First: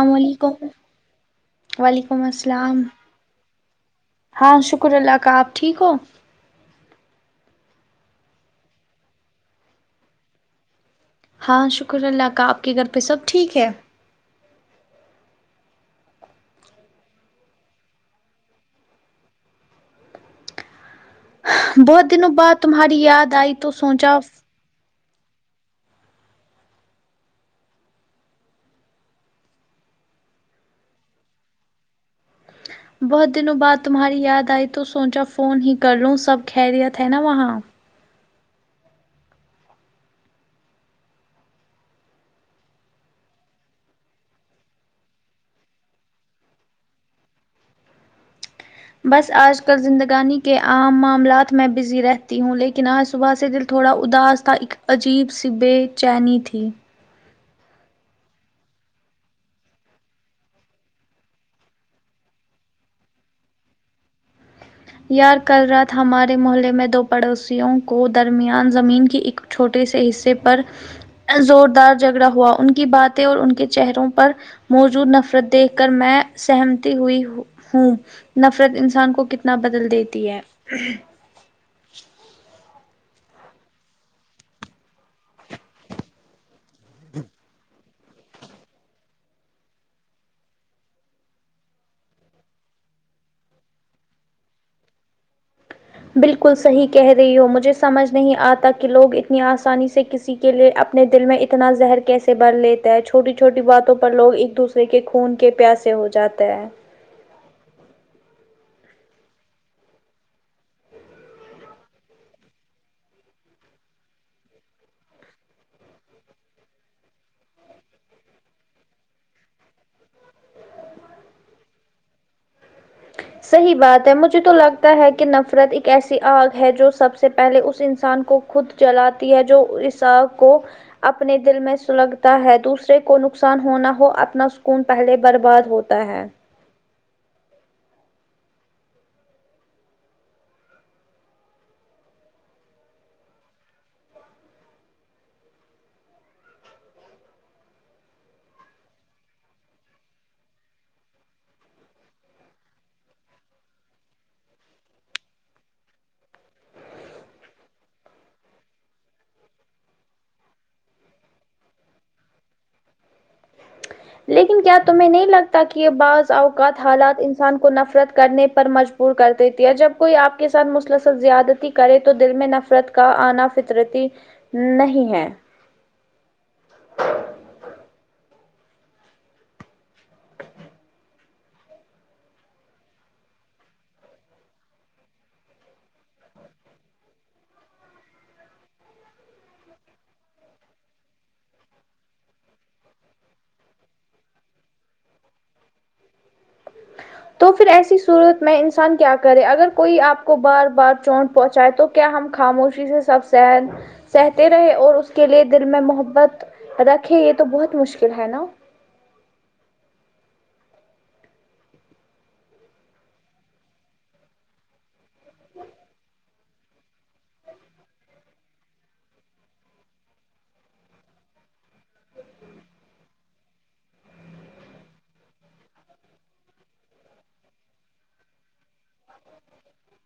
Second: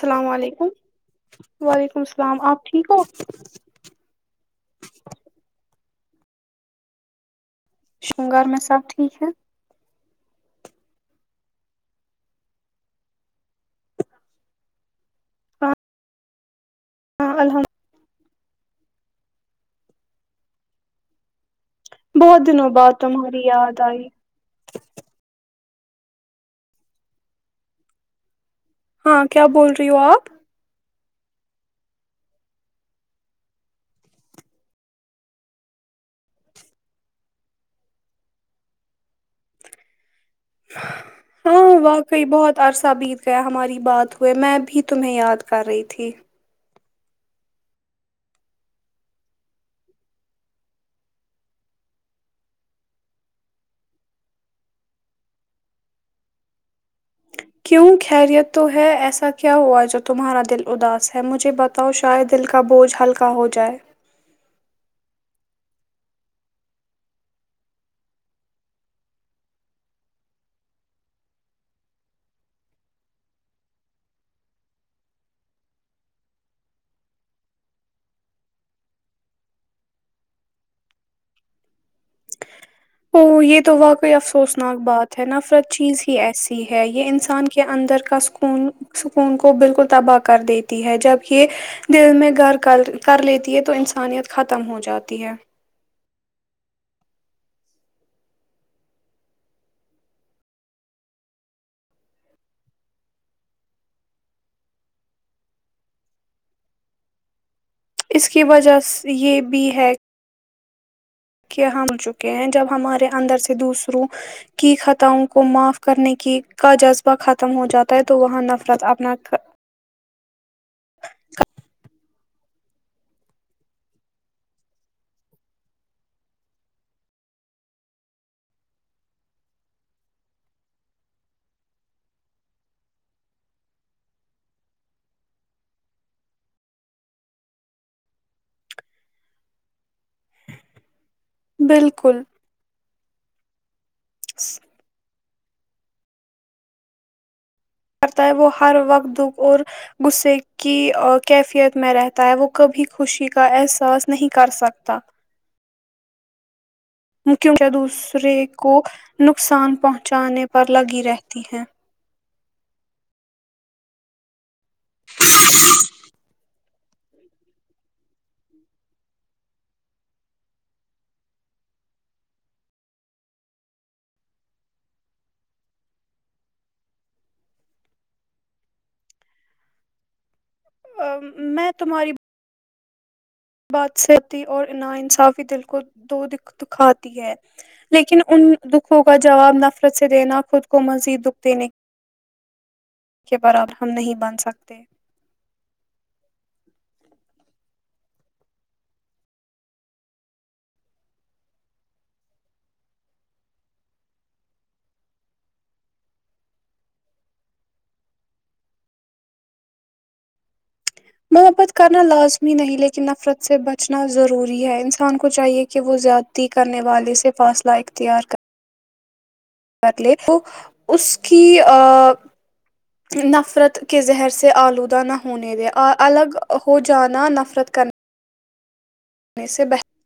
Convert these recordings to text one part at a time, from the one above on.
السلام علیکم وعلیکم آپ السلام ٹھیک ہو ہاں شکر اللہ کا آپ ٹھیک ہو شنگر میں سب ٹھیک ہے ہاں شکر اللہ کا آپ کے گھر پہ سب ٹھیک ہے ہاں ہاں الحمد بہت دنوں بعد تمہاری یاد آئی تو سوچا ہاں کیا بول رہی ہو آپ بہت دنوں بعد تمہاری یاد آئی تو سوچا فون ہی کر لوں سب خیریت ہے نا وہاں [inaudible] ہاں واقعی بہت عرصہ بیت گیا ہماری بات ہوئے میں بھی تمہیں یاد کر رہی تھی بس آج کل زندگانی کے عام معاملات میں بزی رہتی ہوں لیکن آج صبح سے دل تھوڑا اداس تھا ایک عجیب سی بے چینی تھی کیوں خیریت تو ہے ایسا کیا ہوا جو تمہارا دل اداس ہے مجھے بتا تو شاید دل کا بوجھ ہلکا ہو جائے یار کل رات ہمارے محلے میں دو پڑوسیوں کو درمیان زمین کی اک چھوٹے سے حصے پر زوردار جھگڑا ہوا ان کی باتیں اور ان کے چہروں پر موجود نفرت دیکھ کر میں سہمتی ہوئی ہوں نفرت انسان کو کتنا تنا بدل دیتی ہے او یہ تو واقعی افسوسناک بات ہے نفرت چیز ہی یہ ایسی ہے یہ انسان کے اندر کا سکون سکون کو بالکل تباہ کر دیتی ہے جب یہ دل میں گھر کر کر لیتی ہے تو انسانیت ختم ہو جاتی ہے بالکل صحیح کہہ رہی ہو مجھے سمجھ نہیں آتا کہ لوگ اتنی آسانی سے کسی کے لیے اپنے دل میں اتنا زہر کیسے بڑ لیتا ہے چوٹی چھوٹی باتوں پر لوگ ایک دوسرے رے کہ خون کے پیاسے ہو جاتے ہیں اس کی وجہ سے یہ بھی ہے کہ ہم چکے ہیں جب ہمارے اندر سے دوسروں کی خطاوں کو معاف کرنے کی کا جذبہ ختم ہو جاتا ہے تو وہاں نفرت اپنا صحیح بات ہے مجھے تو لگتا ہے کہ نفرت ایک ایسی آگ ہے جو سب سے پہلے اس انسان کو خود جلاتی ہے جو اس آگ کو اپنے دل میں سلگتا ہے دوسرے کو نقصان ہونا ہو اپنا سکون پہلے برباد ہو تا ہے بالکل سس کرتا ہے وہ ہر وقت دکھ اور غصے کی کیفیت میں رہتا ہے وہ کبھی خوشی کا احساس نہیں کر سکتا کونکہ دوسرے کو نقصان پہنچانے پر لگی رہتی ہیں لیکن کیا تمہیں نہیں لگتا کہ یہ بعض اوقات حالات انسان کو نفرت کرنے پر مج بور کر دیتی ہے جب کوئی آپ کے ساتھ مسلسل زیادتی کرے تو دل میں نفرت کا آنا فطرتی نہیں ہے میں تمہاری بات سہتی اور نا انصافی دل کو دو دکھ دکھاتی ہے لیکن ان دکھوں کا جواب نفرت سے دینا خود کو مزید دکھ دینے کے برابر ہم نہیں بن سکتے تو پھر ایسی صورت میں انسان کیا کرے اگر کوئی آپ کو بار بار چونٹ پہنچائے تو کیا ہم خاموشی سے سب سہتے رہے اور اس کے لیے دل میں محبت رکھے یہ تو بہت مشکل ہے نا محبت کرنا لازمی نہیں لیکن نفرت سے بچنا ضروری ہے انسان کو چاہیے کہ وہ زیادتی کرنے والے سے فاصلہ اختیار کر لے تو اس کی نفرت کے زہر سے آلودہ نہ ہونے دے الگ ہو جانا نفرت کر نے سے بہتر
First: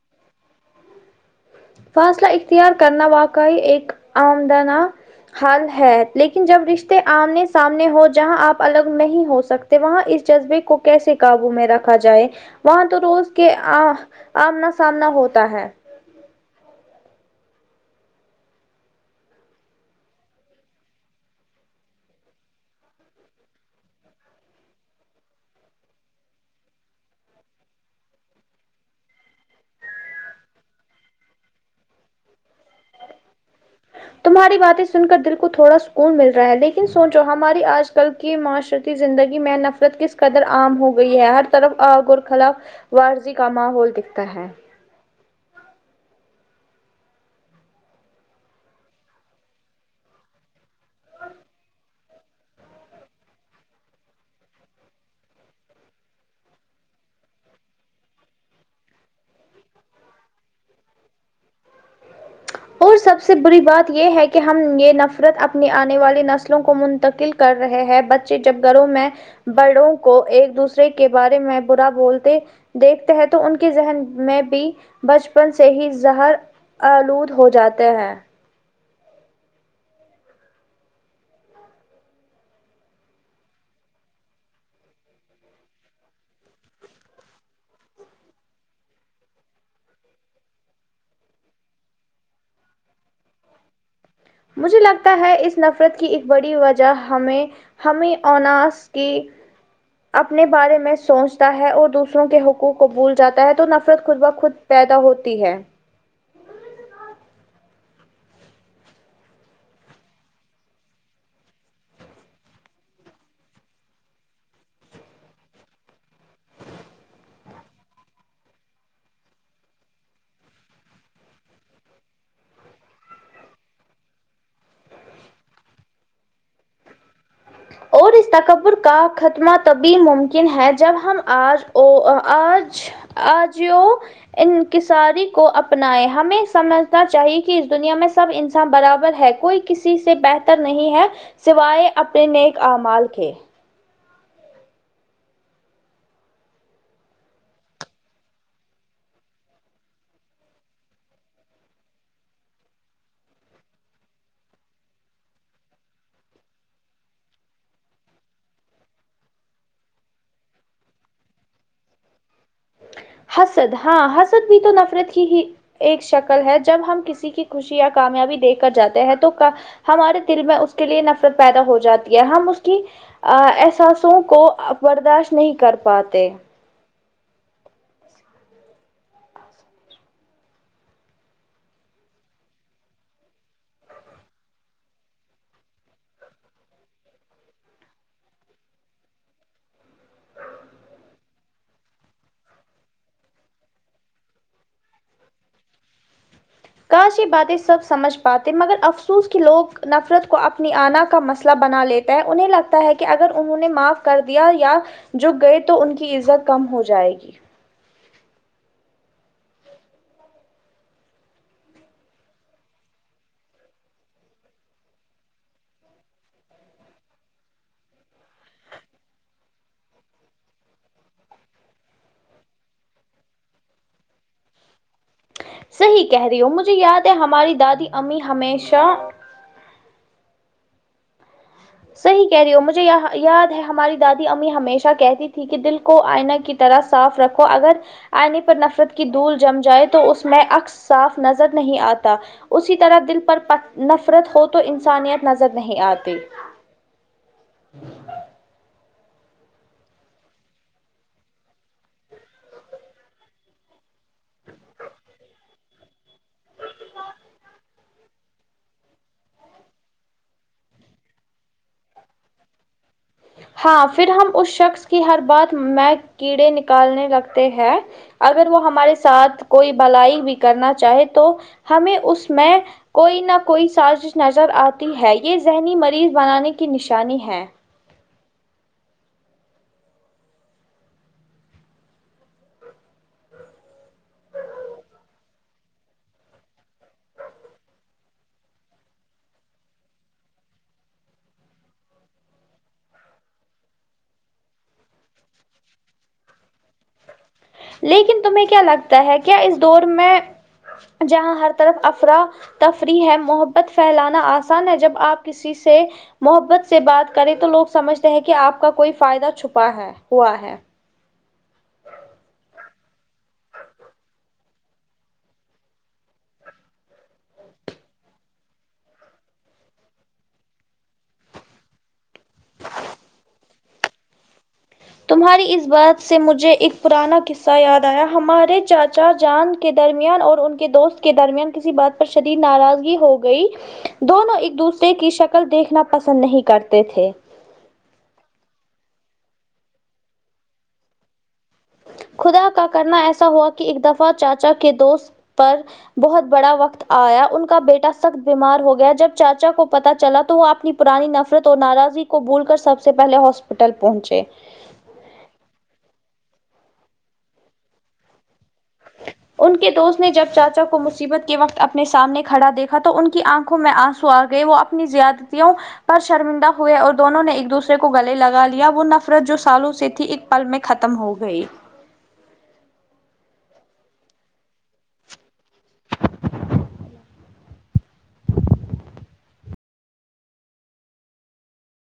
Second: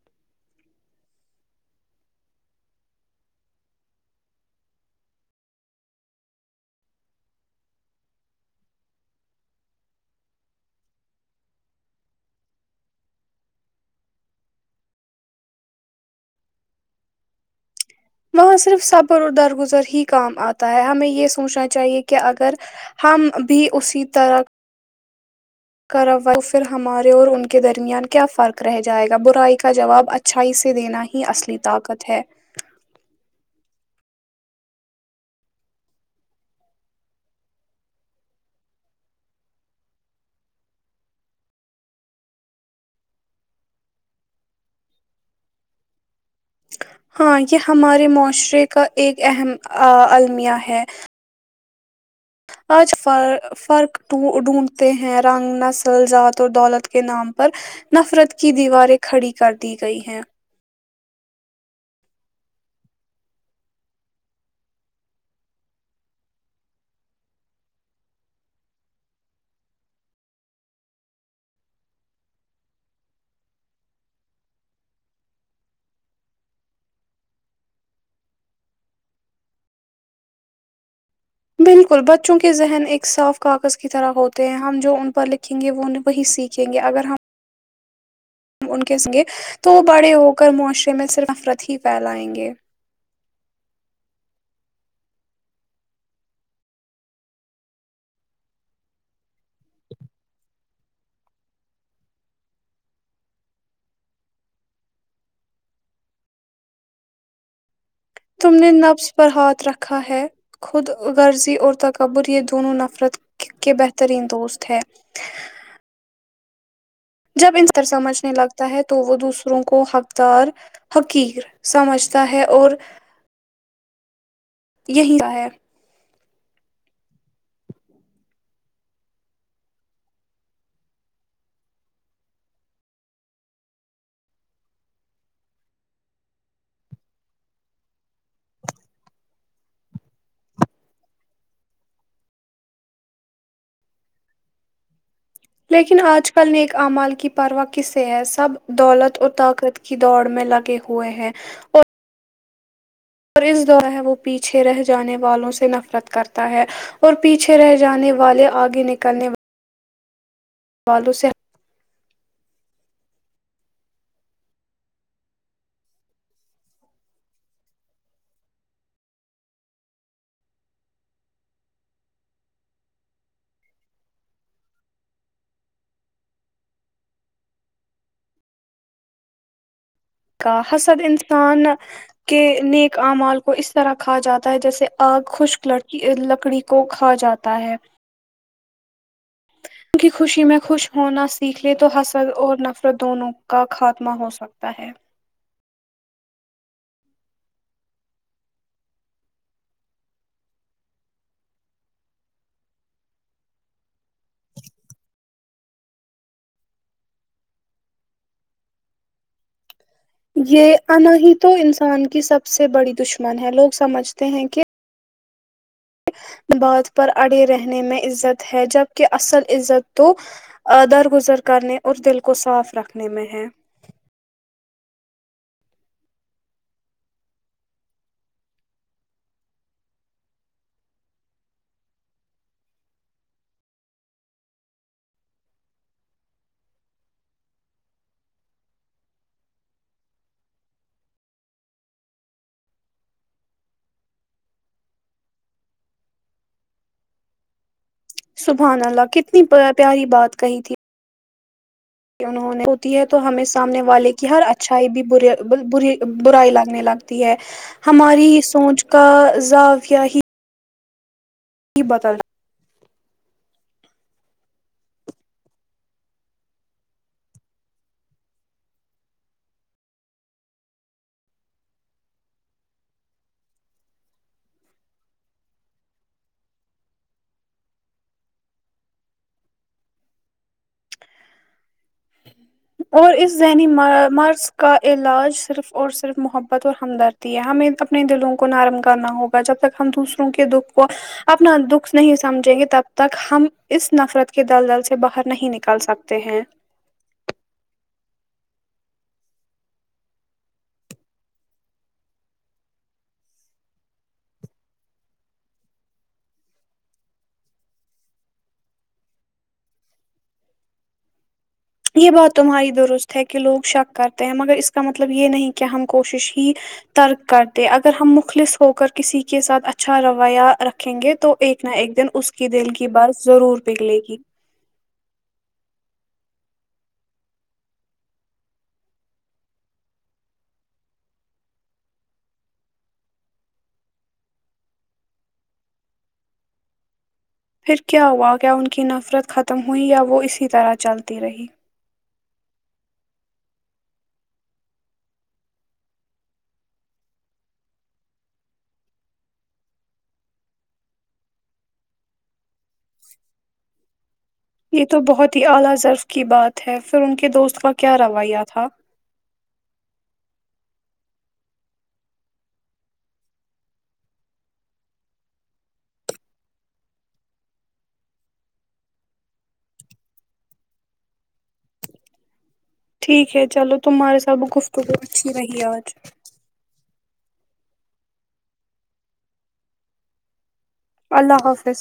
فاصلہ اختیار کرنا واقعی ایک آمدنا حال ہے لیکن جب رشتے آمنے سامنے ہو جہاں آپ الگ نہیں ہو سکتے وہاں اس جذبے کو کیسے قابو میں رکھا جائے وہاں تو روز کے آ آمنا سامنا ہوتا ہے وہاں صرف صبر و درگزر ہی کام آتا ہے ہمیں یہ سوچنا چاہیے کہ اگر ہم بھی اسی طرح کر پھر ہمارے اور ان کے درمیان کیا فرق رہ جائے گا برائی کا جواب اچھا اچھائی سے دینا ہی اصلی طاقت ہے تمہاری باتیں سن کر دل کو تھوڑا سکون مل رہا ہے لیکن سونچو ہماری آج کل کی معاشرتی زندگی میں نفرت کس قدر عام ہو گئی ہے ہر طرف آگ اور خلا ورضی کا ماحول دکھتا ہے ہاں یہ ہمارے معاشرے کا ایک اہم المیہ ہے آج فر فرق ڈھونڈتے ہیں رنگ نسل ذات اور دولت کے نام پر نفرت کی دیواریں کھڑی کر دی گئی ہیں اور سب سے بری بات یہ ہے کہ ہم یہ نفرت اپنی آنے والی نسلوں کو منتقل کر رہے ہیں بچے جب گھروں میں بڑوں کو ایک دوسرے کے بارے میں برا بولتے دیکھتے ہیں تو ان کے ذہن میں بھی بچپن سے ہی زہر آلود ہو جاتے ہیں بالکل بچوں کے ذہن ایک صاف کاغذ کی طرح ہوتے ہیں ہم جو ان پر لکھیں گے وہ وہی سیکھ یں گے اگر ہم ان کے سنگے تو وہ بڑے ہو کر معاشرے میں صرف نفرت ہی پھیلائیں گے مجھے لگتا ہے اس نفرت کی ایک بڑی وجہ ہمیں ہمیں اس کے اپنے بارے میں سوچتا ہے اور دوسروں کے حقوق کو بھول جاتا ہے تو نفرت خود ب خود پیدا ہوتی ہے تم نے نبس پر ہاتھ رکھا ہے خود غرضی اور تکبر یہ دونوں نفرت کہ بہترین دوست ہے جب انسا انر سمجھنے لگتا ہے تو وہ دوسروں کو حقدار حقییر سمجتا ہے اور یہی کا ہے اور اس تکبر کا ختمہ تبھی ممکن ہے جب ہم آج او آج آجی ا انکساری کو اپنائے ہمیں سمجھنا چاہیے کہ اس دنیا میں سب انسان برابر ہے کوئی کسی سے بہتر نہیں ہے سوائے اپنے نیک اعمال کے لیکن آج کل نیک اعمال کی پرواہ کسے ہے سب دولت اور طاقت کی دوڑ میں لگے ہوئے ہیں اور اور اس دور ہے وہ پیچھے رہ جانے والوں سے نفرت کرتا ہے اور پیچھے رہ جانے والے آگے نکلنے وا والوں سے حسد ہاں حسد بھی تو نفرت کی ہی ایک شکل ہے جب ہم کسی کی خوشی یا کامیابی دے کر جاتے ہیں تو ہمارے دل میں اس کے لیے نفرت پیدا ہو جاتی ہے ہم اس کی احساسوں کو برداشت نہیں کر پاتے کا حسد انسان کے نیک اعمال کو اس طرح کھا جاتا ہے جیسے آگ خشک لکی لکڑی کو کھا جاتا تا ہے کی خوشی میں خوش ہونا سیکھ لے تو حسر اور نفرت دونوں کا خاتمہ ہو سک تا ہے کاشی باتیں سب سمجھ پاتے مگر افسوس کہ لوگ نفرت کو اپنی آنا کا مسئلہ بنا لیتے ہے انہیں لگتا ہے کہ اگر انہوں نے معاف کر دیا یا جو گئے تو ان کی ازت کم ہو جائے گی یہ انا ہیی تو انسان کی سب سے بڑی دشمن ہے لوگ سمجھتے ہیں کہ بات پر اڑے رہنے میں عزت ہے جبک اصل عزت تو ا درگزر کرنے اور دل کو صاف رکھنے میں ہے صحیح کہہ رہی ہو مجھے یاد ہے ہماری دادی امی ہمیشہ صحیح کہہ رہی ہو مجھے یہ یاد ہے ہماری دادی امی ہمیشہ کہتی تھی کہ دل کو آئناہ کی طرح صاف رکھو اگر آئینے پر نفرت کی دھول جم جائے تو اس میں اکس صاف نظر نہیں آتا اسی طرح دل پر پٹ نفرت ہو تو انسانیت نظر نہیں آتی ہ سبحان اللہ کتنی پیاری بات کہی تھی انہوں نے ہوتی ہے تو ہمیں سامنے والے کی ہر اچھائی بھی ب بری برائی لگنے لگ تی ہے ہماری سوچ کا زافیہ ہی ج بتا ہاں پھر ہم اس شخص کی ہر بات میں کیڑے نکالنے لگتے ہیں اگر وہ ہمارے ساتھ کوئی بھلائی بھی کرنا چاہے تو ہمیں اس میں کوئی نہ کوئی سازش نظر آتی ہے یہ ذہنی مریض بنانے کی نشانی ہے اور اس ذہنی م مرض کا علاج صرف اور صرف محبت اور ہمدرد ہمیں اپنے دلوں کو نرم کرنا ہوگا جب تک ہم دوسروں کے دکھ کو اپنا دکھ نہیں سمجھیں گے تب تک ہم اس نفرت کے دل دل سے باہر نہیں نکل سک تے ہیں لیکن تمہیں کیا لگتا ہے کیا اس دور میں جہاں ہر طرف افرا تفریح ہے محبت پھیلانا آسان ہے جب آپ کسی سے محبت سے بات کریں تو لوگ سمجھتے ہیں کہ آپ کا کوئی فائدہ چھپا ہے ہوا ہے یہ بات تمہاری درست ہے کہ لوگ شک کرتے ہیں مگر اس کا مطلب یہ نہیں کہ ہم کوشش ہی ترک کرتےاگر ہم مخلص ہو کر کسی کے ساتھ اچھا رویہ رکھیں گے تو ایک نا ایک دن اس کی دل کی بات ضرور پگھلے گی تمہاری اس بات سے مجھے ایک پرانا قصہ یاد آیا ہمارے چاچا جان کے درمیان اور ان کے دوست کے درمیان کسی بات پر شدید ناراضگی ہو گئی دونوں ایک دوسرے کی شکل دیکھنا پسند نہیں کرتے تھے پھر کیا ہوا کیا ان کی نفرت ختم ہوئی یا وہ اسی طرح چلتی رہی خدا کا کرنا ایسا ہوا کہ ایک دفعہ چاچا کے دوست پر بہت بڑا وقت آیا ان کا بیٹا سخت بیمار ہو گیا جب چاچا کو پتا چلا تو وہ اپنی پرانی نفرت اور ناراضی کو بھول کر سب سے پہلے ہاسپٹل پہنچے یہ تو بہت ہی اعلی‌ضرف کی بات ہے پھر ان کے دوست کا کیا رویہ تھا ان کے دوست نے جب چاچا کو مصیبت کے وقت اپنے سامنے کھڑا دیکھا تو ان کی آنکھوں میں آنسو آ گئے وہ اپنی زیادتیوں پر شرمندہ ہوئے اور دونوں نے ایک دوسرے کو گلے لگا لیا وہ نفرت جو سالوں سے تھی‌ایک پل میں ختم ہو گئی ٹھیک ہے چلو تمہارے ساتھ گفتگو اچھی رہی ہے آج اللہ حافظ